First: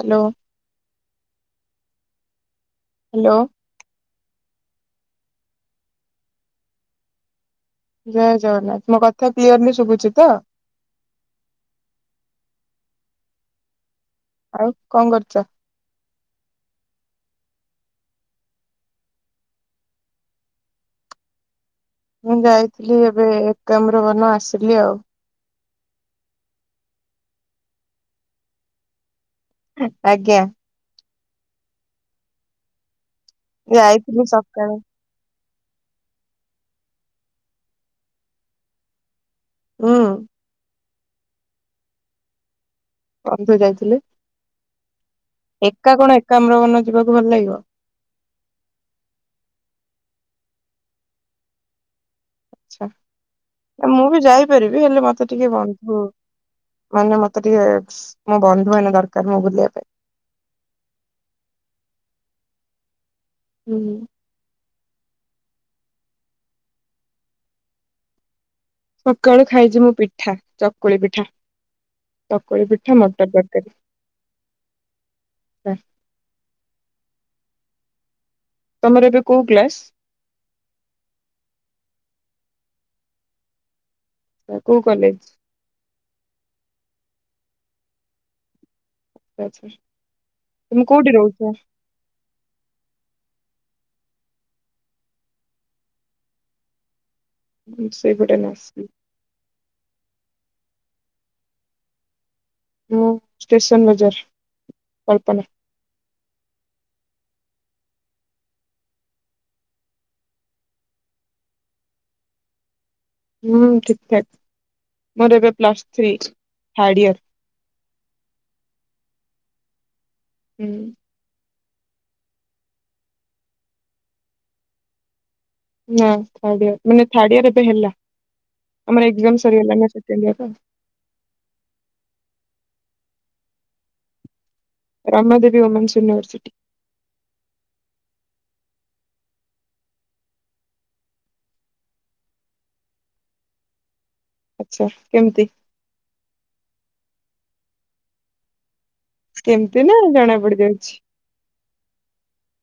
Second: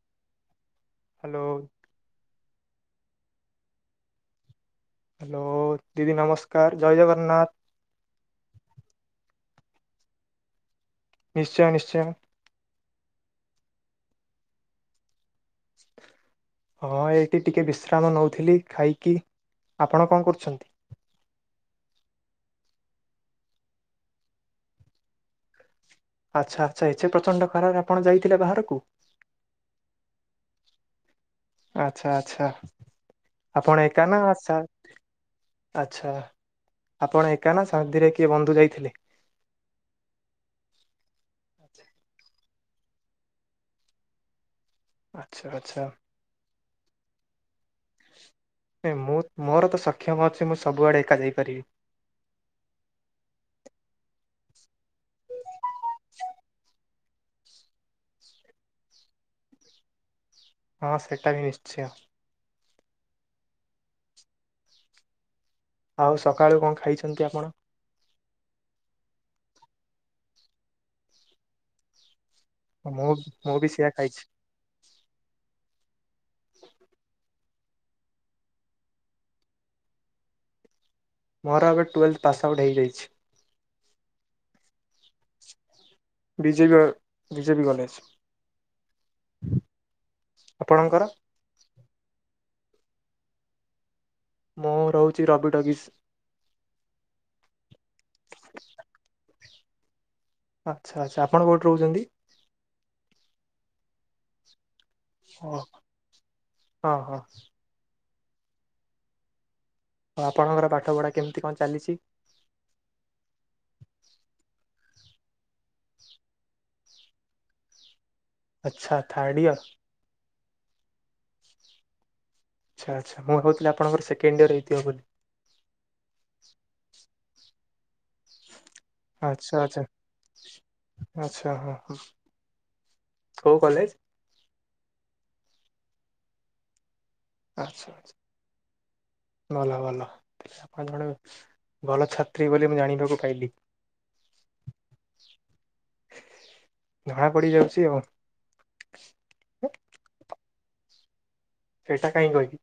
Hello. Hello. [inaudible] Hello. Hello ଦିଦି ନମସ୍କାର ଜୟ ଜଗନ୍ନାଥ। ଜୟ ଜଗନ୍ନାଥ ମୋ କଥା କ୍ଲିୟରଲି ଶୁଭୁଛି ତ। ନିଶ୍ଚୟ ନିଶ୍ଚୟ। ଆଉ କଣ କରୁଛ? [inaudible] ହଁ ଏଠି ଟିକେ ବିଶ୍ରାମ ନଉଥିଲି ଖାଇକି ଆପଣ କଣ କରୁଛନ୍ତି? ମୁଁ ଯାଇଥିଲି ଏବେ ଏକାମ୍ର ବନ ଆସିଲି ଆଉ। ଆଚ୍ଛା ଆଛା ଏଚେ ପ୍ରଚଣ୍ଡ ଖରା ରେ ଆପଣ ଯାଇଥିଲେ ବାହାରକୁ। ଆଜ୍ଞା। ଆଚ୍ଛା ଆଚ୍ଛା। ଯାଇଥିଲୁ ସକାଳେ। ଆଚ୍ଛା‌ ଆପଣ ଏକା ନା ସାନ୍ତିରେ କିଏ ବନ୍ଧୁ ଯାଇଥିଲେ? ହୁଁ। ଆଚ୍ଛା। ବନ୍ଧୁ ଯାଇଥିଲେ। ଆଚ୍ଛା ଆଚ୍ଛା ଏକା କଣ ଏକା ଆମରନ ଯିବାକୁ ଭଲ ଲାଗିବ। ମୋର ତ ସକ୍ଷମ ଅଛି ମୁଁ ସବୁଆଡେ ଏକା ଯାଇପାରିବି। ଆଚ୍ଛା ନା ମୁଁ ବି ଯାଇପାରିବି ହେଲେ ମତେ ଟିକେ ବନ୍ଧୁ ମାନେ ମତେ ଟିକେ ମୋ ବନ୍ଧୁ ମାନେ ଦରକାର ମୁଁ ବୁଲିବା ପାଇଁ। ହଁ ସେଇଟା ବି ନିଶ୍ଚୟ। ହୁଁ। ଆଉ ସକାଳୁ କଣ ଖାଇଛନ୍ତି ଆପଣ? ସକାଳୁ ଖାଇଛି ମୁଁ ପିଠା ଚକୁଳି ପିଠା। ଚକୁଳି ପିଠା ମୁଁ ମଟର ମୁଁ ବି ସେଆ ଖାଇଛି ତରକାରୀ। ତମର ଏବେ କୋଉ କ୍ଲାସ? ମୋର ଏବେ ଟୁଏଲ୍ଭ ପାସ୍ଆଉଟ୍ ହେଇଯାଇଛି। କୋଉ କଲେଜ? BJP BJP college. ଆଚ୍ଛା ଆଚ୍ଛା ତମେ ଆପଣଙ୍କର? କୋଉଠି ରହୁଛ? ମୁଁ ରହୁଛି ରାବିଟ ଅଗିସ୍। ମୁଁ ସେଇପଟେ ଏଇନା ଆସିଲି। ଆଚ୍ଛା ଆଚ୍ଛା ଆପଣ କୋଉଠି ରହୁଛନ୍ତି? ମୁଁ ଷ୍ଟେସନ୍ ବଜାର। କଳ୍ପନା। ଓ ହଁ ହଁ। ଆଉ ଆପଣଙ୍କର ପାଠ ପଢା କେମିତି କଣ ଚାଲିଛି? ହୁଁ ଠିକ ଠାକ୍ ମୋର ଏବେ ପ୍ଲସ୍ ଥ୍ରୀ ଥାର୍ଡ ଇୟର। ଆଚ୍ଛା ଥାର୍ଡ଼ ଇୟର। ହୁଁ। ଆଚ୍ଛା ଆଚ୍ଛା ମୁଁ ଭାବୁଥିଲି ଆପଣଙ୍କର ସେକେଣ୍ଡ ଇୟର ହେଇଥିବ ବୋଲି। ନା ଥାର୍ଡ ଇୟର ମାନେ ଥାର୍ଡ ଇୟର ଏବେ ହେଲା ଆମର ଏକ୍ଜାମ ଆଚ୍ଛା ସରିଗଲା ଆଚ୍ଛା ନା ସେକେଣ୍ଡ ଇୟର ଆଚ୍ଛା ହଁ ହଁ। କୋଉ college? Rama Devi women's university. ଆଚ୍ଛା ଭଲ ଭଲ ଆପଣ ଜଣେ ଭଲ ଛାତ୍ରୀ ବୋଲି ମୁଁ ଜାଣିବାକୁ ପାଇଲି। ଆଚ୍ଛା କେମିତି? ଜଣା ପଡି ଯାଉଛି ଆଉ। କେମିତି ନା ଜଣା ପଡି ଯାଉଛି? ସେଇଟା କାହିଁ କହିବି?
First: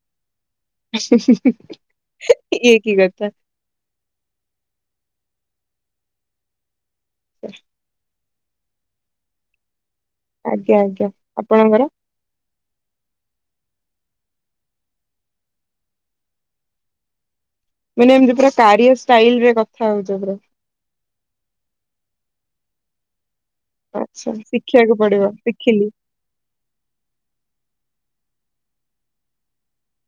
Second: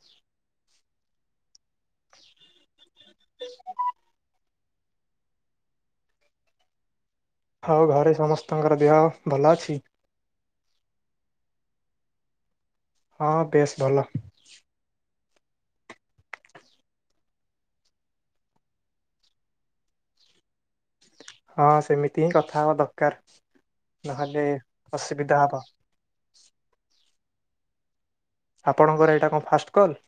ଏ କି କଥା? ଆଉ ଘରେ ସମସ୍ତେ ତାଙ୍କର ଦେହ ଭଲ ଅଛି? ଆଜ୍ଞା ଆଜ୍ଞା ଆପଣଙ୍କର। ହଁ ବେଶ ଭଲ। ମାନେ ଏମିତି ପୁରା କାରିୟର ଷ୍ଟାଇଲରେ କଥା ହଉଚ ପୁରା। ହଁ ସେମିତି ହିଁ କଥା ହବା ଦରକାର। ଆଚ୍ଛା ନହେଲେ ଶିଖିବାକୁ ପଡିବ ଅସୁବିଧା ହବ। ଶିଖିଲି। ଆପଣଙ୍କର ଏଇଟା କଣ ଫାଷ୍ଟ କଲ୍।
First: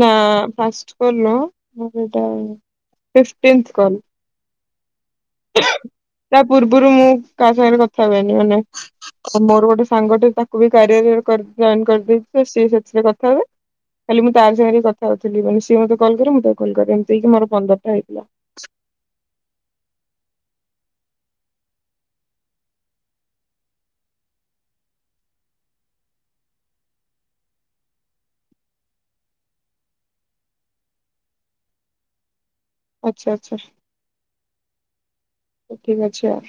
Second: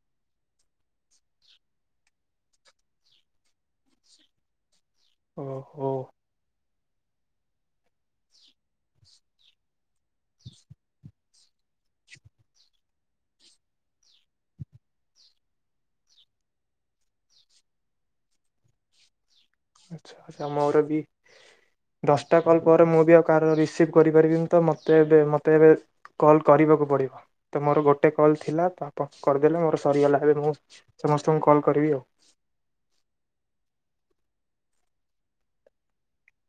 ନା ଫାଷ୍ଟ୍ କଲ୍ ନୁହଁ। ମୋର ଏଇଟା ଫିଫଟନ୍ଥ କଲ୍। ଓହୋ। ପୂର୍ବରୁ ମୁଁ କାହା ସାଙ୍ଗରେ କଥା ହୁଏନି। ମାନେ ମୋର ଗୋଟେ ସାଙ୍ଗଟେ ତାକୁ ବି କାରିଆ ରେ କର ଜଏନ୍ କରିଦେଇଥିଲେ। ସିଏ ସେଥିରେ କଥା ହୁଏ। ଖାଲି ମୁଁ ତାରି ସାଙ୍ଗରେ କଥା ହଉଥିଲି। ମାନେ ସିଏ ମତେ କଲ୍ କରେ ମୁଁ ତାକୁ କଲ୍ କରେ। ଏମିତି ହେଇକି ମୋର ପନ୍ଦରଟା ହେଇଥିଲା। ଆଚ୍ଛା ଆଚ୍ଛା ମୋର ବି ଦଶଟା କଲ୍ ପରେ ମୁଁ ବି ଆଉ କାର ରିସିଭ୍ କରିପାରିବିନି। ତ ମୋତେ ଏବେ ମୋତେ ଏବେ କଲ୍ କରିବାକୁ ପଡିବ। ତ ମୋର ଗୋଟେ କଲ୍ ଥିଲା ତ ଆପଣ କରିଦେଲେ ମୋର ସରିଗଲା। ଏବେ ମୁଁ ସମସ୍ତଙ୍କୁ କଲ୍ କରିବି ଆଉ। ଆଚ୍ଛା ଆଚ୍ଛା। ଠିକ୍ ଅଛି ଆଉ।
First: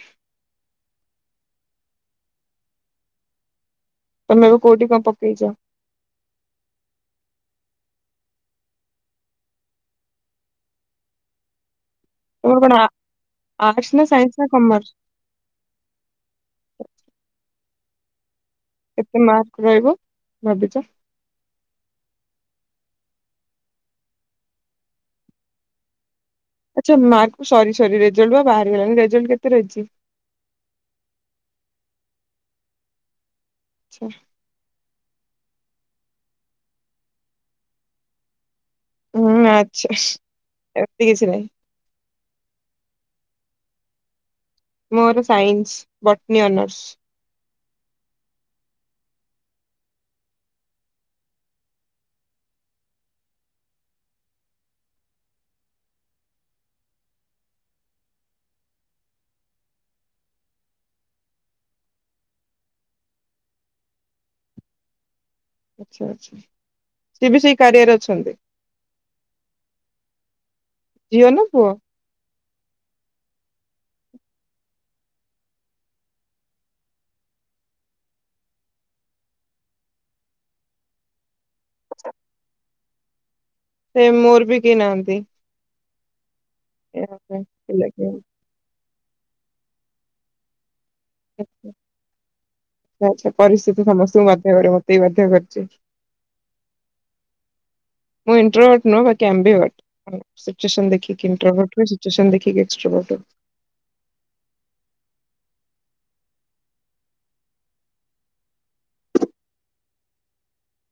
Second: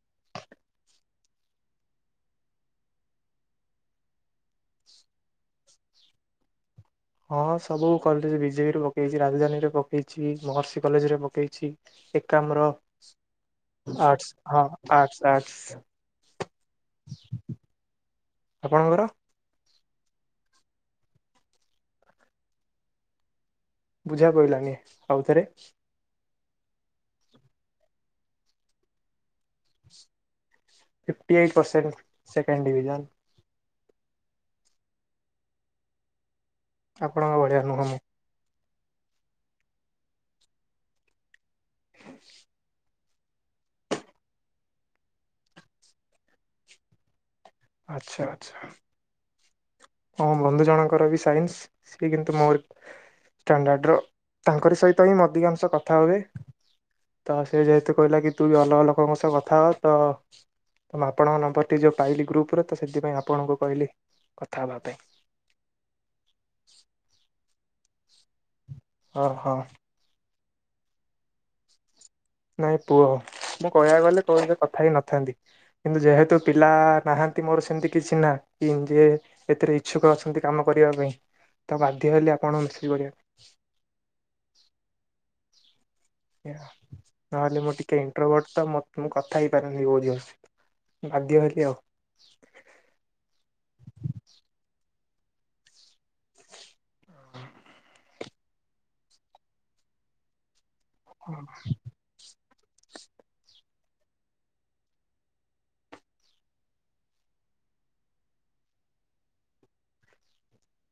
ତମେ ଏବେ କୋଉଠି ପ ପକେଇଛ। ହଁ ସବୁ କଲେଜ୍ ବିଜେପିରେ ପକେଇଛି। ରାଜଧାନୀ ରେ ପକେଇଛି। ମହର୍ଷି କଲେଜ୍ ରେ ପକେଇଛି। ତମର ଏକାମ୍ବର କଣ ନା ଆର୍ଟସ ସାଇନ୍ସ ନା ହଁ କମର୍ସ ଆର୍ଟସ ଆର୍ଟସ। କେତେ ମାର୍କ ରହିବ। ଭାବିଛ। ବୁଝା ପଇଲାନି ଆଉଥରେ। ଆଚ୍ଛା ମାର୍କରି ରେଜଲ୍ଟ ବା ବାହାରିଗଲାଣି ରେଜଲ୍ଟ କେତେ ରହିଛି। Fifty eight percent second division. ଆଚ୍ଛା। ଆପଣଙ୍କ ଭଳିଆ ନୁହଁ ମୁଁ। ହୁଁ ଆଛା ଏତିି କିଛି ନାହିଁ। ହସ୍। ମୋର ସାଇନ୍ସ ବଟନୀ ଅନର୍ସ। ଆଚ୍ଛା ଆଚ୍ଛା ହଁ ବନ୍ଧୁ ଜଣଙ୍କର ବି ସାଇନ୍ସ ସିଏ କିନ୍ତୁ ମୋର ଷ୍ଟାଣ୍ଡାର୍ଡର। ତାଙ୍କର ସହିତ ହିଁ ମଧିକାଂଶ କଥା ହୁଏ। ତ ସେ ଯେହେତୁ କହିଲା କି ତୁ ବି ଅଲଗା ଲୋକଙ୍କ ସହ କଥା ହ। ତ ଆପଣଙ୍କ ନମ୍ବରଟି ଯୋଉ ପାଇଲି ଗ୍ରୁପ୍ ପୁରତଃ ସେଥିପାଇଁ ଆପଣଙ୍କୁ କହିଲି କଥା ହେବା ପାଇଁ। ଆଚ୍ଛା ଆଚ୍ଛା ସିଏ ବି ସେଇ କାରିଆରେ ଅଛନ୍ତି। ଓ ହୋ। ଝିଅ ନାଁ ପୁଅ। ନାଇଁ ପୁଅ ମୁଁ କହିବାକୁ ଗଲେ କ କଥା ହେଇ ନଥାନ୍ତି। କିନ୍ତୁ ଯେହେତୁ ପିଲା ନାହାନ୍ତି ମୋର ସେମିତି କିଛି ନା କି ଯେ ଏଥିରେ ଇଚଛୁକ ଅଛନ୍ତି କାମ କରିବା ପାଇଁ। ତ ବାଧ୍ୟ ହେଲି ଆପଣ ମିସେଜ୍ କରିବା ପାଇଁ। ସେ ମୋର ବି କେହି ନାହାଁନ୍ତି। ନହେଲେ ମୁଁ ପିଲା ଟିକେ କେହି। ଇନଣ୍ଟ୍ରବଟ ତ ମ ମୁଁ କଥା ହେଇପାରନି। କୋଉ ଝି ଆ ଆଛା ପରିସ୍ଥିତି ସମସ୍ତଙ୍କୁ ବାଧ୍ୟ କରେ। କ ସେଇ ବାଧ୍ୟ ଖର୍ଚେ। ମୁଁ ଇଣ୍ଟରଭଟ ନୁହଁ। ବାକି ଆମ୍ବିୟ ବଟ। ସିଚ୍ୱେସନ ଦେଖିକି ଇଣ୍ଟେରଭଟ ସିଚ୍ୱେସନ ଦେଖିକି। ନି୍ଚଟ।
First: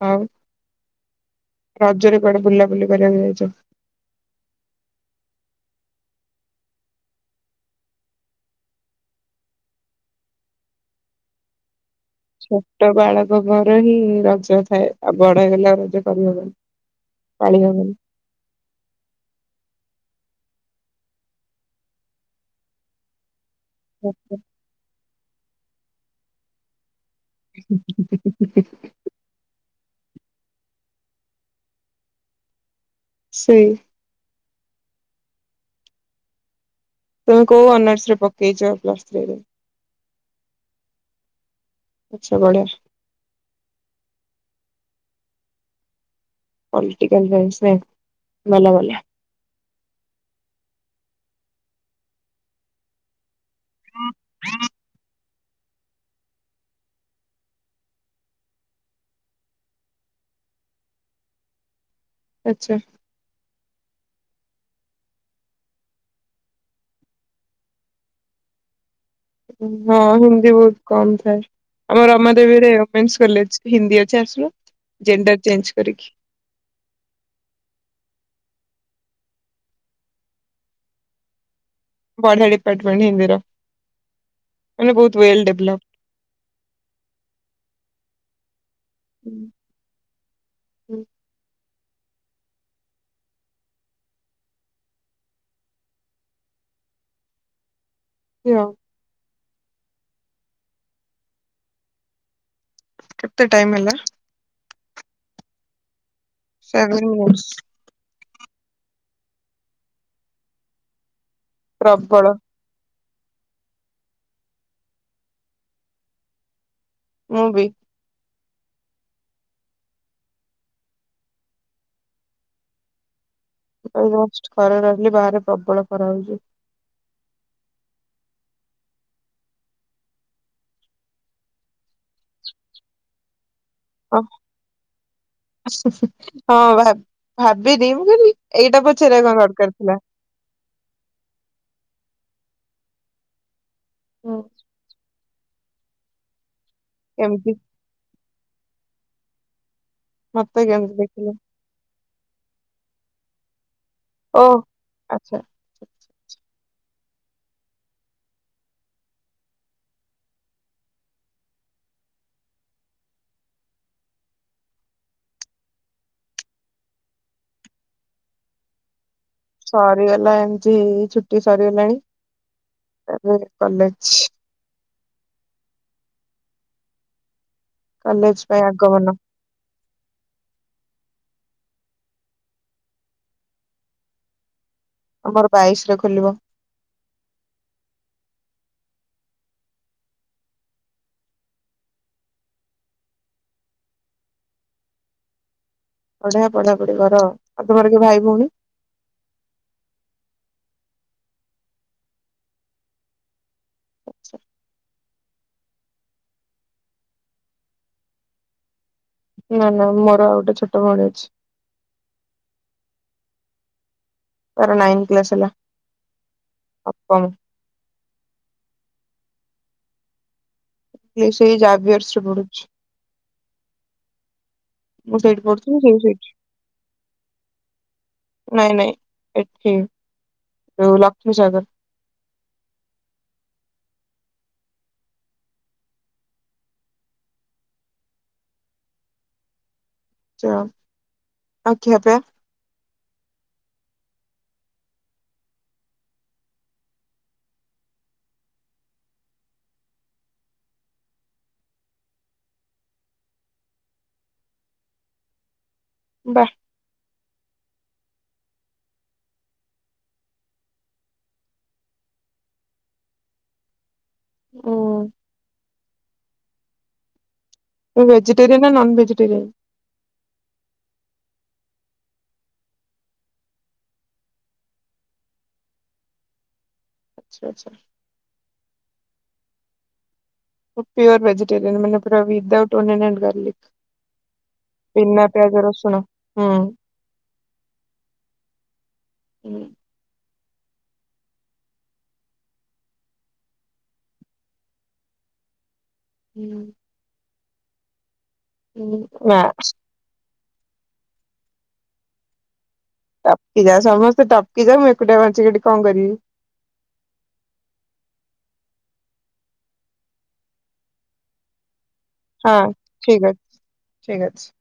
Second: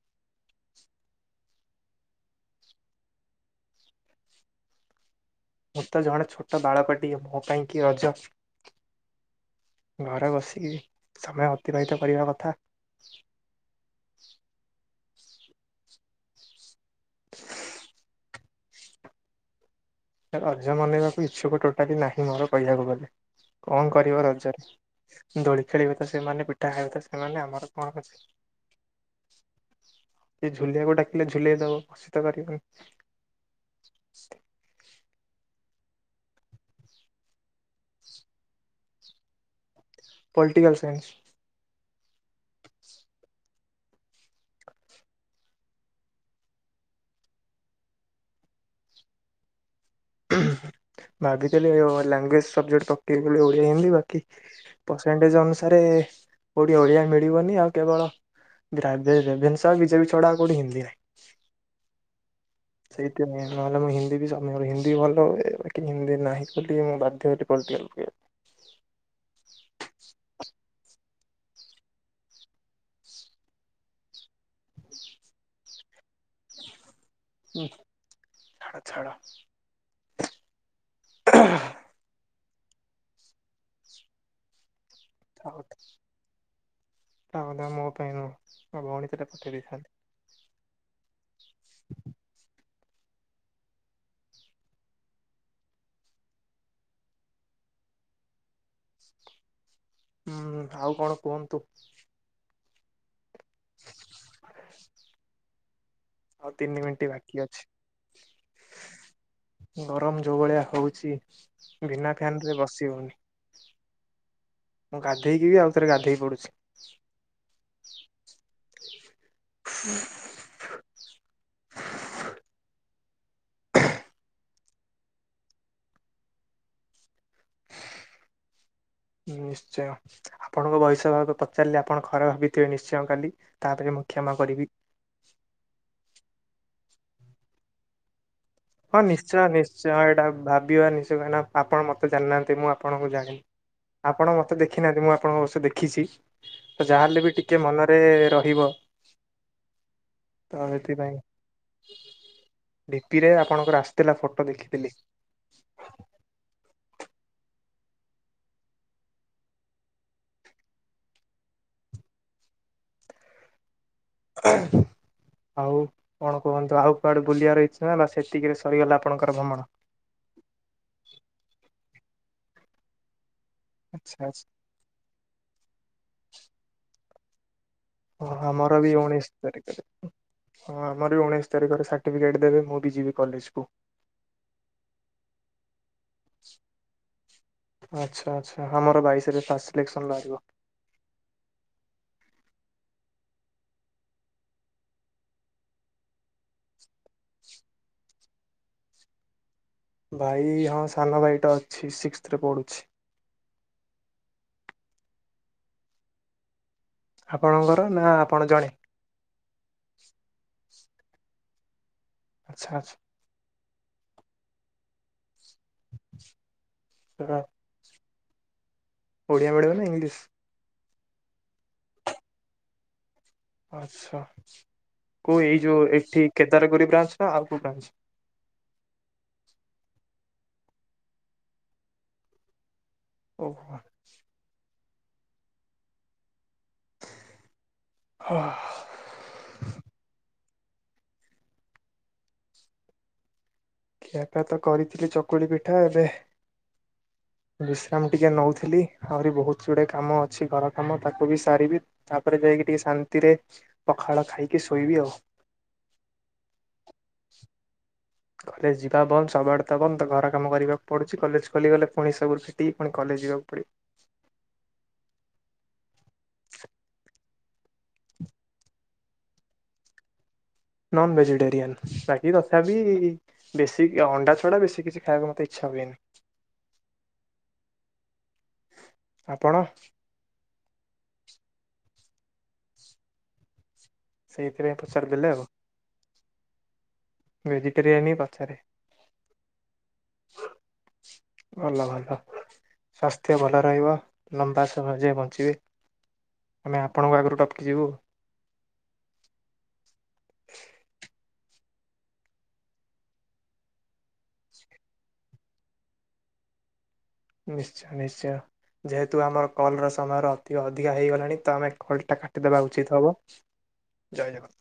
ଆଉ ରଜରେ କୁଆଡେ ବୁଲାବୁଲି କରିବାକୁ ଯାଇଛ। ମୁଁ ତ ଜଣେ ଛୋଟ ବାଳକ ଟିଏ ମୋ ପାଇଁ କି ରଜ। ଘରେ ବସିକି ସମୟ ଅତିବାହିତ କରିବା କଥା ଛୋଟ ବାଳକ ଘର ହିଁ ରଜ ଥାଏ ଆଉ ବଡ ହେଲା ରଜ ପରିବ। ପାଳଗ ଅର୍ ମନେଇବାକୁ ଇଚ୍ଛୁକ ଟୋଟାଲି ନାହିଁ ମୋର କହିବାକୁ ଗଲେ। କଣ କରିବ ରଜରେ। ଦୋଳି ଖେଳିବ ତ ସେମାନେ ପିଠା ଖାଇବେ। ସେମାନେ ଆମର [inaudible] ସେ ଝୁଲିଆକୁ ଡାକିଲେ ଝୁଲେଇ ଦବ ବଷିତ କରିବନି। ସେଇ। [inaudible] କୋଉ ଅନର୍ସ ରେ ପକେଇଯ ପ୍ଲସ୍ ସେ ପଲିଟିକଲ ସାଇନ୍ସ। ଆଛା ବଢ଼ିଆ। ପଲିଟିକଲ ଫସ ଭଲା ଭଲା। ଭାବିଥିଲି ଲାଙ୍ଗୁଏଜ ସବଜେକ୍ଟ ପକେଇଗଲେ ଓଡ଼ିଆ ହିନ୍ଦୀ ବାକି ପରସେଣ୍ଟେଜ ଅନୁସାରେ କୋଉଠି ଓଡ଼ିଆ ମିଳିବନି ଆଉ କେବଳଭନ୍ସ ବିଜେପି ଛଡା କୋଉଠି ହିନ୍ଦୀ ନାହିଁ। ଆଚ୍ଛା। ସେଇତ ଆଲମହିି। ସମ ହିନ୍ଦୀ ଭଲ ହିନ୍ଦୀ ନାହିଁ ବୋଲି ମୁଁ ବାଧ୍ୟ ହଁ ହିନ୍ଦୀ ବହୁତ କମ ଥାଏ ଆମ ରମାଦେବୀରେମେନ୍ସ କଲେଜ ହିନ୍ଦୀ ଅଛି ଆସିଲ ଜେଣ୍ଡର ଚେଞ୍ଜ କରିକି। [inaudible] ବଆଡପଟମେଣ୍ଟ ହେିନ୍ଦର। ତାହଲେ ମୋ ପାଇଁ ନୁହଁ ଆ ଭଉଣୀ ସେଟ ପଠେଇ ଦେଇଥାନ୍ତି। [inaudible] ହୁଁ ଆଉ କଣ କୁହନ୍ତୁ। ଏତେ ଟାଇମଲା ହଉ ତିନି ମିନିଟ ବାକି ମିନିଟ୍ସ ଅଛି। ଗରମ ଯୋଉ ଭଳିଆ ହଉଛି। ବିନା ପ୍ରବଳ ଫ୍ୟାନ ରେ ବସି ହଉନି। ମୁଁ ଗାଧେଇକି ଆଉ ଥରେ ଗାଧେଇ ପଡୁଛି। ମୁଁ ବି। ହୁଁ। ଖରେ ରହିଲି ବାହାରେ ପ୍ରବଳ ଖରା ହଉଛି। ନିଶ୍ଚୟ ଆପଣଙ୍କ ବୟସା ଭକୁ ପଚାରିଲେ ଆପଣ ଖରା ଭାବିଥିବେ ନିଶ୍ଚୟ କାଲି। ତାପରେ ମୁଁ ଓ କ୍ଷମା କରିବି। ହଁ ଭାବ ଭାବିଦି ମୁ ବୋଲିଲି ହଁ ନିଶ୍ଚୟ ନିଶ୍ଚୟ ଏଇଟା ଭାବିବା ନିଶ୍ଚୟ କହିଁକି ଆପଣ ମତେ ଜାଣିନାହାନ୍ତି। ମୋତେ ମୁଁ ଆପଣଙ୍କୁ ଜାଣିନି। ଆପଣ ହୁଁ, ମତେ ଦେଖିହାନ୍ତି ମୁଁ ଆପଣଙ୍କୁ ଆପଣଙ୍କୁ ଅବଶ୍ୟ ଦେଖିଛି। ଯାହାହେଲେ ବି କେମିତି ଟିକେ ମନରେ ରହେ ଯିବ। ମତେ କେମତି ଦେଖିଲ? ଡିପିରେ ଆପ ଆପଣଙ୍କର ଆସ୍ ଥିଲା ଫଟୋ ଦେଖିଥିଲି। ଆଚ୍ଛା ଆଉ କଣ କୁହନ୍ତୁ ଆଉ କୁଆଡେ ବୁଲିବାର ଇଚ୍ଛା ନା ବା ସେତିକିରେ ସରିଗଲା ଆପଣ ସରିଗଲା ଏମିତି ଛୁଟି ସରିଗଲାଣି। ଫୁଣି କଲେଜ ଆଚ୍ଛା [unintelligible] ହଁ କଲେଜ ପାଇଁ ଆମର ବି ଆଗମନ ଉଣେଇଶ ତାରିଖରେ ହଁ। ମୋର ଉଣେଇଶ ତାରିଖରେ ସାର୍ଟିଫିକେଟ୍ ଦେବେ ମୁଁ ବି ଯିବି କଲେଜକୁ। ଆମୋର ବାଇଶଟା କୁ ଆଚ୍ଛା ଆଚ୍ଛା। ଆମର ବାଇଶରେ ଫାଷ୍ଟ ସିଲେକ୍ସନ ବାହାରିବ। ଅଢିଆ ପଢାପଢି ଘର ଆଉ ତମର କିଏ ଭାଇ ଭଉଣୀ ଭାଇ ହଁ ସାନ ଭାଇଟା ଅଛି ସିକ୍ସଥ୍ ରେ ପଢୁଛି। ଆପଣଙ୍କର ନା ଆପଣ ଜଣେ ନା ନା ମୋର ଆଉ ଗୋଟେ ଛୋଟ ଭଉଣୀ ଅଛି। ଆଚ୍ଛା ଆଚ୍ଛା। ତାର ନାଇନଥ କ୍ଲାସ ହେଲା। ଅଷ୍ଟମ। ହଁ। ଓଡିଆ ମ୍ୟାଡମ୍ ନା ଇଂଲିଶ। ସିଏ ସେଇ ଜାାବିୟର୍ସ ରେ ପଢ଼ୁଛି। ଆଛା କୋଉ ସେଇଠି ଏଇ ପଢୁଥିଲି ଯୋଉ ସେ ଏଠି ସେଇଠି କେଦାରଗୌରି ବ୍ରାଞ୍ଚ୍ ନା ଆଉ କୋଉ ଟା। ଲକ୍ଷ୍ମୀସାଗର। ଓହୋ। [inaudible] ଯାଉ ଆଉ ଖିଆପିଆ। ଖିଆପିଆ ତ କରିଥିଲି ଚକୁଳି ପିଠା ଏବେ ବିଶ୍ରାମ ଟିକେ ନଉଥିଲି ଆହୁରି ବହୁତ ଗୁଡ଼ିାଏ କାମ ଅଛି ଘର କାମ ତାକୁ ବି ସାରିବି ତାପରେ ଯାଇକି ଟିକେ ଶାନ୍ତିରେ ପଖାଳ ଖାଇକି ଶୋଇବି ଆଉ। ବା। [unintelligible] କଲେଜ ଯିବା ବନ୍ଦ ସବୁଆଡ଼େ ତ ବନ୍ଦ ଘର କାମ କରିବାକୁ ପଡ଼ୁଛି କଲେଜ ଖୋଲିଗଲେ ପୁଣି ସବୁ ଫିଟି ପୁଣି କଲେଜ ଯିବାକୁ ପଡ଼ିବ। ଓ [unintelligible] ଭେଜିଟେରୟନ ନା ନନ୍ ଭେଜିଟେରିୟନ୍। ନନ ଭେଜିଟେରିଆନ୍ ବାକି ତଥାପି ବେଶୀ ଅଣ୍ଡା ଛଡା ବେଶୀ କିଛି ଖାଇବାକୁ ମତେ ଇଚ୍ଛା ହୁଏନି। ଆଚ୍ଛା ଆଛା। ଆପଣ ପ୍ୟଓର ଭେଜିଟେରିୟନ ମାନେ ପୁରା ବିଦଉଟ ଓନିଅନ୍ ଆଣ୍ଡ ସେଇଥିପାଇଁ ଗାର୍ଲିକ ତନା ପଆଜର ସୁଣ ହଁ। ଭେଜିଟେରୟାନି ବାଚାରେ ହୁଁ। ଭଲ ଭଲ ସ୍ୱାସ୍ଥ୍ୟ ଭଲ ରହିବ ଲମ୍ବା ସମୟ ଯାଏ ବଞ୍ଚିବେ। [inaudible] ଆମେ ଆପଣଙ୍କ ଆଗରୁ ଟ କିିିବଉ ହଁ ନା। ଟପକି ଯା ସମସ୍ତେ ଟପକି ଯା ମୁଁ ଏକୁଟାଆ ବଞ୍ଚିକି ଏଠି କଣ କରିବି? ନିଶ୍ଚୟ ନିଶ୍ଚୟ ଯେହେତୁ ଆମର କଲ ର ସମୟର ଅ ଅଧିକା ହେଇଗଲାଣି ତ ଆମେ କଲଟା ହଁ କାଟିଦେବା ଉଚିତ୍ ହେବ ଠିକ ଅଛି ଠିକ ଜୟ ଅଛି। ଜଗନ୍